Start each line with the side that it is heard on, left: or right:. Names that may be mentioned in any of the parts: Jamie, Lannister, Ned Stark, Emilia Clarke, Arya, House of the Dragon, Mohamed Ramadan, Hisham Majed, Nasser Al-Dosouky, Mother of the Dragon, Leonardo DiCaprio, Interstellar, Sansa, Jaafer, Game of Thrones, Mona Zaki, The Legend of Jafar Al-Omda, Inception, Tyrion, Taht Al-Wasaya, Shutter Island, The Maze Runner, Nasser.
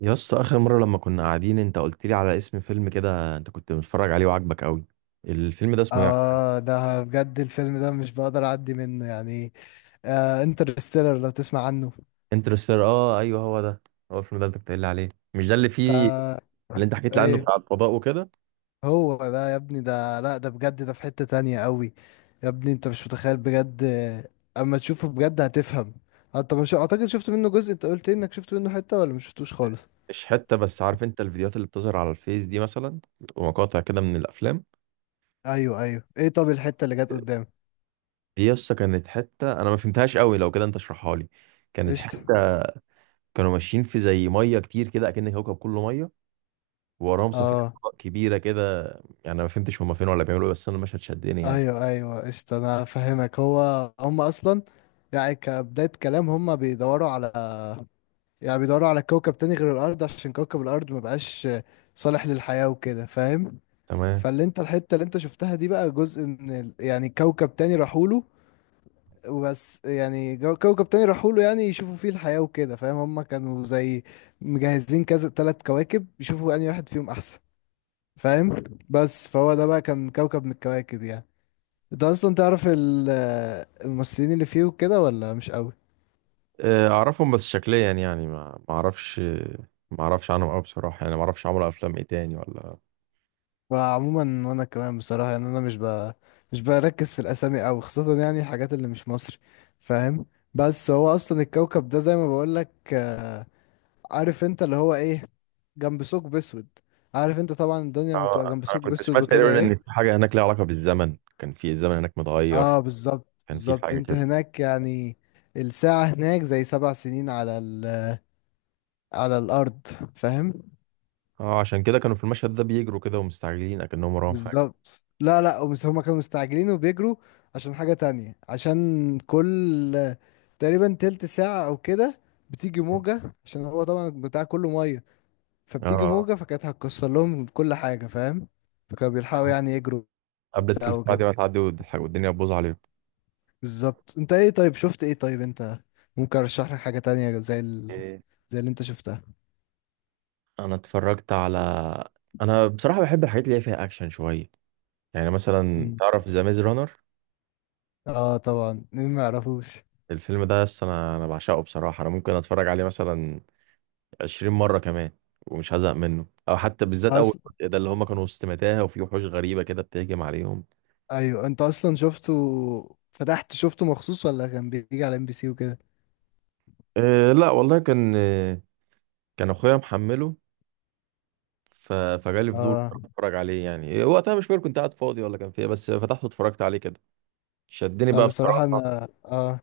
right: يا اسطى، اخر مره لما كنا قاعدين انت قلت لي على اسم فيلم كده انت كنت متفرج عليه وعاجبك قوي. الفيلم ده اسمه ايه؟
left: اه، ده بجد الفيلم ده مش بقدر اعدي منه يعني. انترستيلر لو تسمع عنه.
right: انترستيلر، اه ايوه هو ده. هو الفيلم ده انت كنت قايل لي عليه، مش ده اللي فيه
left: ده
right: اللي انت حكيت لي عنه
left: ايه
right: بتاع الفضاء وكده؟
left: هو ده يا ابني. ده، لا، ده بجد، ده في حتة تانية قوي. يا ابني انت مش متخيل بجد اما تشوفه بجد هتفهم. انت مش اعتقد شفت منه جزء؟ انت قلت لي انك شفت منه حتة ولا مش شفتوش خالص؟
right: مش حته، بس عارف انت الفيديوهات اللي بتظهر على الفيس دي مثلا ومقاطع كده من الافلام؟
left: ايوه ايوه، ايه؟ طب الحتة اللي جت قدام.
right: دي يا اسطى كانت حته انا ما فهمتهاش قوي، لو كده انت اشرحها لي. كانت حته
left: قشطة.
right: كانوا ماشيين في زي ميه كتير كده اكن الكوكب كله ميه، ووراهم سفينه
left: اه،
right: فضاء كبيره كده يعني. أنا ما فهمتش هما فين ولا بيعملوا ايه، بس انا المشهد شدني يعني.
left: ايوه ايوه، قشطة انا فاهمك. هم اصلا يعني كبداية كلام هم بيدوروا على، يعني بيدوروا على كوكب تاني غير الارض، عشان كوكب الارض ما بقاش صالح للحياة وكده، فاهم؟
right: تمام.
left: فاللي انت الحتة اللي انت شفتها دي بقى جزء من يعني كوكب تاني راحوله وبس. يعني كوكب تاني راحوله يعني يشوفوا فيه الحياة وكده، فاهم؟ هما كانوا زي مجهزين كذا 3 كواكب يشوفوا انهي واحد فيهم احسن، فاهم؟ بس فهو ده بقى كان كوكب من الكواكب يعني. انت اصلا تعرف الممثلين اللي فيه وكده ولا مش قوي؟
right: آه، اعرفهم بس شكليا يعني، ما اعرفش. ما اعرفش عنهم قوي بصراحه، يعني ما اعرفش عملوا افلام ايه تاني ولا.
left: فعموما وانا كمان بصراحه يعني انا مش مش بركز في الاسامي قوي، خاصه يعني الحاجات اللي مش مصري، فاهم؟ بس هو اصلا الكوكب ده زي ما بقول لك، عارف انت اللي هو ايه، جنب ثقب اسود. عارف انت طبعا الدنيا لما بتبقى
right: اه،
left: جنب
right: انا
left: ثقب
right: كنت
left: اسود
right: سمعت
left: وكده
right: تقريبا ان في
left: ايه.
right: حاجه هناك ليها علاقه بالزمن، كان في الزمن هناك متغير.
left: اه، بالظبط
right: كان في
left: بالظبط.
right: حاجه
left: انت
right: كده.
left: هناك يعني الساعه هناك زي 7 سنين على على الارض، فاهم؟
right: اه عشان كده كانوا في المشهد ده بيجروا كده ومستعجلين اكنهم وراهم حاجه.
left: بالظبط. لا لا، هما كانوا مستعجلين وبيجروا عشان حاجة تانية، عشان كل تقريبا تلت ساعة أو كده بتيجي موجة، عشان هو طبعا بتاع كله مية، فبتيجي
right: اه،
left: موجة فكانت هتكسر لهم كل حاجة، فاهم؟ فكانوا بيلحقوا يعني يجروا
right: قبل
left: وبتاع
right: التلت ساعه
left: وكده.
right: دي ما تعدي والدنيا تبوظ عليهم.
left: بالظبط. انت ايه طيب، شفت ايه طيب انت؟ ممكن ارشح لك حاجة تانية زي
right: إيه،
left: زي اللي انت شفتها.
right: انا اتفرجت على، انا بصراحه بحب الحاجات اللي هي فيها اكشن شويه. يعني مثلا
left: مم.
right: تعرف ذا ميز رانر؟
left: اه طبعا، مين ما يعرفوش.
right: الفيلم ده اصل انا بعشقه بصراحه. انا ممكن اتفرج عليه مثلا 20 مرة كمان ومش هزهق منه، او حتى بالذات اول
left: أص...
right: جزء ده اللي هما كانوا وسط متاهة وفي وحوش غريبة كده بتهجم عليهم.
left: ايوه، انت اصلا شفته؟ فتحت شفته مخصوص ولا كان بيجي على ام بي سي وكده؟
right: أه لا والله، كان كان اخويا محمله. فجالي فضول
left: اه.
right: اتفرج عليه يعني. وقتها مش فاكر كنت قاعد فاضي ولا كان فيه، بس فتحته اتفرجت عليه كده. شدني
left: لا
right: بقى
left: بصراحة
right: بصراحة.
left: انا اه،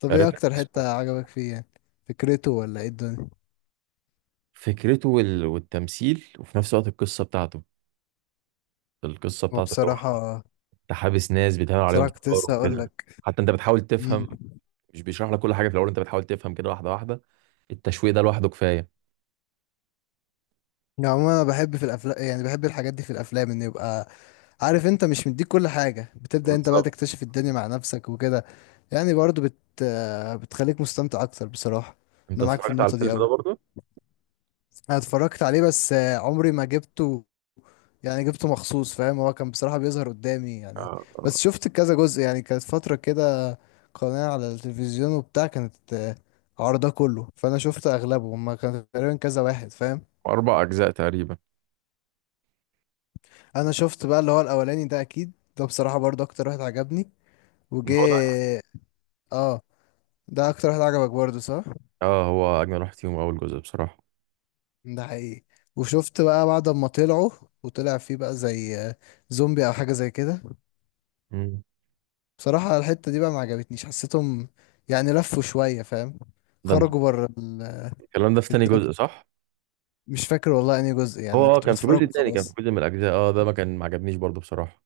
left: طب ايه
right: قريت لك
left: اكتر
right: اسمه.
left: حتة
right: إيه؟
left: عجبك فيه يعني؟ فكرته ولا ايه الدنيا؟
right: فكرته والتمثيل، وفي نفس الوقت القصة بتاعته. القصة
left: هو
right: بتاعته اللي هو
left: بصراحة،
right: انت حابس ناس بيتعمل عليهم
left: كنت لسه
right: تجارب
left: هقول
right: كده.
left: لك.
right: حتى انت بتحاول
left: امم
right: تفهم، مش بيشرح لك كل حاجه في الاول، انت بتحاول تفهم كده واحده واحده. التشويق ده لوحده كفايه.
left: يعني عموما انا بحب في الافلام، يعني بحب الحاجات دي في الافلام ان يبقى عارف انت مش مديك كل حاجة، بتبدأ انت بقى
right: بالظبط.
left: تكتشف الدنيا مع نفسك وكده. يعني برضو بت آه، بتخليك مستمتع اكتر، بصراحة.
right: انت
left: انا معاك في
right: اتفرجت على
left: النقطة
right: الفيلم
left: دي
right: ده
left: قوي.
right: برضه؟
left: انا اتفرجت عليه بس عمري ما جبته يعني. جبته مخصوص، فاهم؟ هو كان بصراحة بيظهر قدامي يعني،
right: آه، آه.
left: بس شفت كذا جزء. يعني كانت فترة كده قناة على التلفزيون وبتاع، كانت عرضه كله. فأنا شفت أغلبه. هما كان تقريبا كذا واحد، فاهم؟
right: أربع أجزاء تقريبا.
left: أنا شفت بقى اللي هو الأولاني ده أكيد. ده بصراحة برضه أكتر واحد عجبني
right: ما هو ده.
left: وجه. اه، ده أكتر واحد عجبك برضه، صح؟
right: اه، هو اجمل واحد فيهم اول جزء بصراحه.
left: ده حقيقي. وشفت بقى بعد ما طلعوا، وطلع فيه بقى زي زومبي أو حاجة زي كده.
right: مم.
left: بصراحة الحتة دي بقى ما عجبتنيش، حسيتهم يعني لفوا شوية، فاهم؟
right: ده انت
left: خرجوا بره
right: الكلام ده في تاني جزء
left: الدنيا.
right: صح؟
left: مش فاكر والله انهي جزء
right: هو
left: يعني،
right: اه
left: كنت
right: كان في
left: بتفرج
right: جزء تاني، كان في
left: وخلاص.
right: جزء من الاجزاء اه ده ما كان ما عجبنيش برضه بصراحه.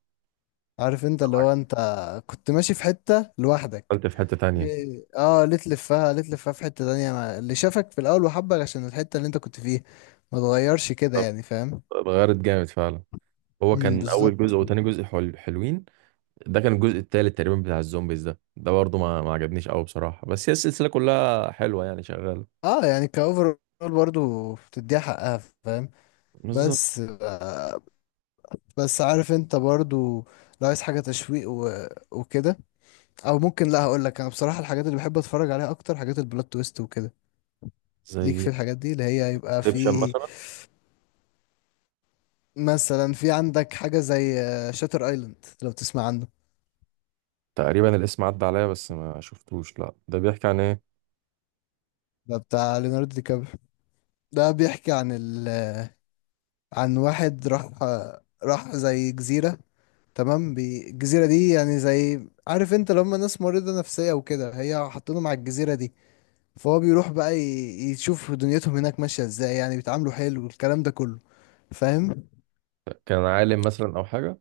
left: عارف انت اللي هو انت كنت ماشي في حتة لوحدك.
right: قلت في حته تانية.
left: ليه تلفها؟ في حتة تانية اللي شافك في الأول وحبك عشان الحتة اللي انت كنت فيها، ما تغيرش كده
right: طب
left: يعني، فاهم؟
right: اتغيرت جامد فعلا. هو
left: امم،
right: كان اول جزء
left: بالظبط.
right: وتاني جزء حلوين. ده كان الجزء التالت تقريبا بتاع الزومبيز ده، ده برضه ما عجبنيش قوي بصراحه. بس هي السلسله كلها حلوه يعني شغاله.
left: اه يعني كأوفر برضو بتديها حقها، فاهم؟
right: بالظبط.
left: بس بس عارف انت برضو لو عايز حاجة تشويق و... وكده، او ممكن، لا هقول لك. انا بصراحه الحاجات اللي بحب اتفرج عليها اكتر حاجات البلوت تويست وكده. ليك في
right: زي
left: الحاجات دي اللي هي يبقى
right: انسبشن
left: في
right: مثلا.
left: مثلا، في عندك حاجه زي شاتر ايلاند لو تسمع عنه.
right: تقريبا الاسم عدى عليا بس ما شفتوش، لا ده بيحكي عن ايه؟
left: ده بتاع ليوناردو دي كابريو. ده بيحكي عن عن واحد راح راح زي جزيره. تمام، الجزيره دي يعني زي عارف انت لما ناس مريضه نفسيه وكده هي حاطينهم على الجزيره دي، فهو بيروح بقى يشوف دنيتهم هناك ماشيه ازاي، يعني بيتعاملوا حلو والكلام ده كله، فاهم؟
right: كان عالم مثلا او حاجه؟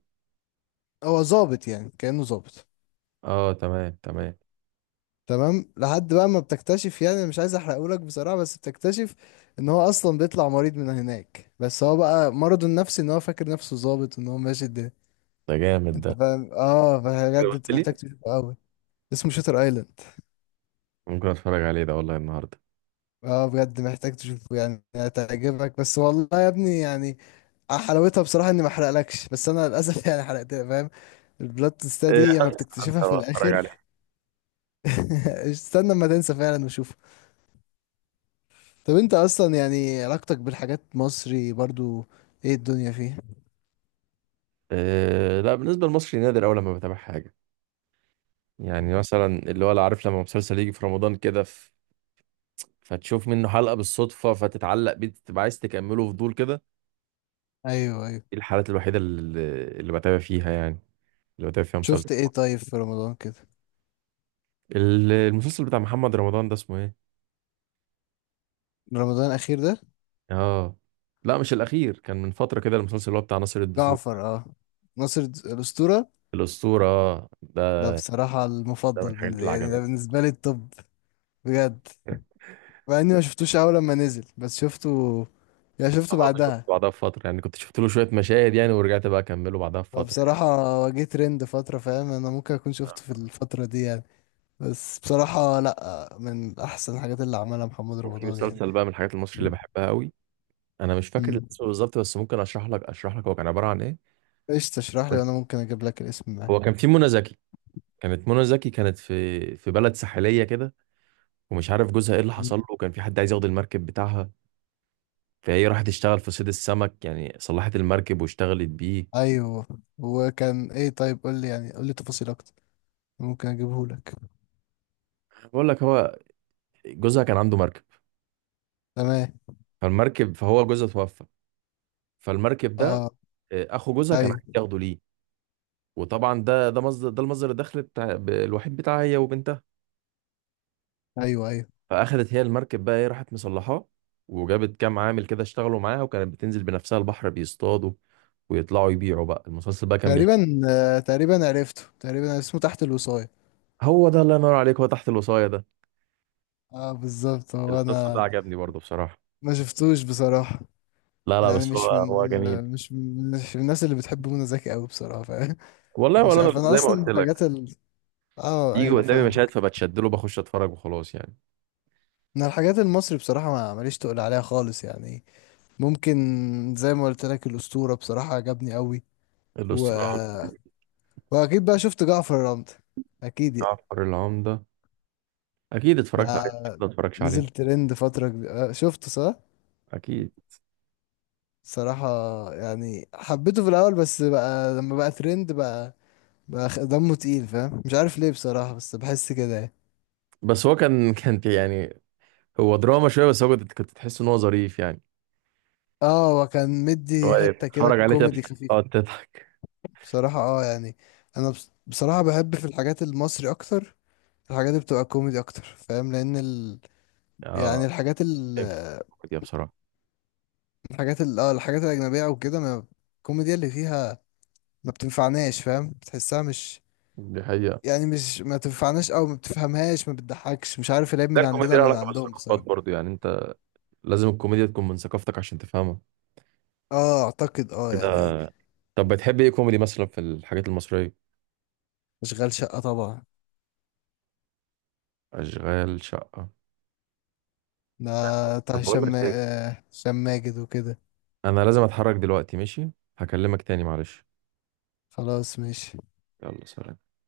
left: هو ظابط يعني كأنه ظابط.
right: اه تمام تمام.
left: تمام لحد بقى ما بتكتشف، يعني أنا مش عايز احرقهولك بصراحة، بس بتكتشف ان هو اصلا بيطلع مريض من هناك، بس هو بقى مرضه النفسي ان هو فاكر نفسه ظابط وان هو ماشي الدنيا.
right: ده جامد
left: انت
right: ده.
left: فاهم؟ اه
right: كده
left: بجد
right: قلت
left: انت محتاج
right: لي.
left: تشوفه قوي. اسمه شوتر ايلاند.
right: ممكن اتفرج عليه ده والله النهارده.
left: اه بجد محتاج تشوفه، يعني هتعجبك. بس والله يا ابني يعني حلاوتها بصراحة اني ما احرقلكش، بس انا للاسف يعني حرقت، فاهم؟ البلاد تيست
right: إيه،
left: دي لما
right: هنسى
left: بتكتشفها
right: هنسى
left: في
right: واتفرج
left: الاخر.
right: عليه.
left: استنى ما تنسى فعلا وشوف. طب انت اصلا يعني علاقتك بالحاجات مصري برضو، ايه الدنيا فيه؟
right: إيه لا، بالنسبه لمصري نادر اول لما بتابع حاجه. يعني مثلا اللي هو لا، عارف لما مسلسل يجي في رمضان كده، فتشوف منه حلقه بالصدفه فتتعلق بيه، تبقى عايز تكمله فضول كده.
left: ايوه ايوه.
right: دي الحالات الوحيده اللي بتابع فيها يعني، اللي بتابع فيها مسلسل.
left: شفت ايه طيب في رمضان كده؟
right: المسلسل بتاع محمد رمضان ده اسمه ايه؟
left: رمضان الاخير ده؟
right: اه لا، مش الاخير، كان من فتره كده، المسلسل اللي هو بتاع ناصر الدسوقي.
left: جعفر، اه. الاسطوره
right: الاسطوره، آه.
left: ده.
right: ده.
left: بصراحه
right: ده من
left: المفضل
right: الحاجات
left: بالنسبه،
right: اللي
left: يعني ده
right: عجبتني.
left: بالنسبه لي الطب. بجد. مع اني ما شفتوش اول لما نزل بس شفته، يعني شفته
right: انا برضه شفت
left: بعدها.
right: بعدها بفتره يعني، كنت شفت له شويه مشاهد يعني، ورجعت بقى اكمله بعدها بفتره يعني.
left: فبصراحة واجهت ترند فترة، فاهم؟ انا ممكن اكون شفته في الفترة دي يعني. بس بصراحة لا، من احسن الحاجات اللي عملها محمد
right: وفي
left: رمضان يعني.
right: مسلسل بقى من الحاجات المصري اللي بحبها قوي، انا مش فاكر
left: مم.
right: الاسم بالظبط، بس ممكن اشرح لك هو كان عباره عن ايه.
left: ايش تشرح لي
right: كنت-
left: وانا ممكن اجيب لك الاسم معاك.
right: هو كان في منى زكي. كانت منى زكي كانت في بلد ساحليه كده، ومش عارف جوزها ايه اللي حصل
left: مم.
right: له، وكان في حد عايز ياخد المركب بتاعها. فهي راحت تشتغل في صيد السمك يعني، صلحت المركب واشتغلت بيه.
left: ايوه. وكان ايه طيب؟ قول لي، يعني قول لي تفاصيل اكتر، ممكن اجيبه لك.
right: بقول لك، هو جوزها كان عنده مركب.
left: تمام.
right: فالمركب، فهو جوزها توفى، فالمركب ده
left: اه.
right: آه، اخو جوزها كان
left: ايوه
right: عايز ياخده ليه. وطبعا ده مصدر، ده المصدر الدخل بتاع الوحيد بتاعها هي وبنتها.
left: ايوه ايوه.
right: فاخدت هي المركب بقى، ايه، راحت مصلحاه، وجابت كام عامل كده اشتغلوا معاها، وكانت بتنزل بنفسها البحر بيصطادوا ويطلعوا يبيعوا. بقى المسلسل بقى كان بيحكي.
left: تقريبا، آه تقريبا عرفته. تقريبا اسمه تحت الوصاية.
right: هو ده، الله ينور عليك، هو تحت الوصاية ده.
left: اه بالظبط، هو
right: المسلسل ده
left: انا
right: عجبني برضه بصراحة.
left: ما شفتوش بصراحة.
right: لا لا،
left: يعني
right: بس هو
left: مش من،
right: هو جميل.
left: مش من الناس اللي بتحب منى زكي قوي، بصراحة، فاهم؟
right: والله
left: مش
right: ولا انا
left: عارف انا
right: زي ما
left: اصلا
right: قلت
left: الحاجات
right: لك،
left: اه
right: يجي
left: ايوه
right: قدامي مشاهد
left: فاهمك.
right: فبتشدله، بخش اتفرج وخلاص يعني.
left: انا الحاجات المصري بصراحة ما ماليش تقول عليها خالص يعني. ممكن، زي ما قلت لك الأسطورة بصراحة عجبني قوي، و...
right: الاسطوره.
left: وأكيد بقى شفت جعفر العمدة، أكيد يعني.
right: جعفر العمده. اكيد
left: ده
right: اتفرجت عليه، أكيد ما اتفرجش عليه
left: نزل ترند فترة كبيرة شفته صح؟
right: اكيد.
left: صراحة يعني حبيته في الأول، بس بقى لما بقى ترند بقى دمه تقيل، فاهم؟ مش عارف ليه بصراحة بس بحس كده يعني.
right: بس هو كان، كان يعني، هو دراما شويه، بس هو كنت كنت تحس ان هو ظريف يعني.
left: اه وكان مدي
right: هو اللي
left: حتة كده
right: تتفرج عليه
left: كوميدي
right: تضحك.
left: خفيف.
right: اه تضحك.
left: بصراحة اه يعني أنا بصراحة بحب في الحاجات المصري أكتر، الحاجات اللي بتبقى كوميدي أكتر، فاهم؟ لأن يعني
right: اه
left: الحاجات،
right: فهمت. الكوميديا بصراحه.
left: الحاجات ال اه الحاجات الأجنبية أو كده، ما الكوميديا اللي فيها ما بتنفعناش، فاهم؟ بتحسها مش،
right: دي حقيقه.
left: يعني مش ما تنفعناش أو ما بتفهمهاش، ما بتضحكش، مش عارف العيب
right: ده
left: من عندنا
right: الكوميديا لها
left: ولا من
right: علاقه
left: عندهم
right: بالثقافات
left: بصراحة.
right: برضو، يعني انت لازم الكوميديا تكون من ثقافتك عشان تفهمها.
left: اه أعتقد، اه
right: ده
left: يعني.
right: طب بتحب ايه كوميدي مثلا في الحاجات المصريه؟
left: أشغال شقة طبعا.
right: اشغال شقه.
left: ده بتاع
right: طب
left: هشام
right: بقول لك،
left: هشام ماجد وكده.
right: انا لازم اتحرك دلوقتي ماشي؟ هكلمك تاني معلش.
left: خلاص ماشي.
right: يلا سلام.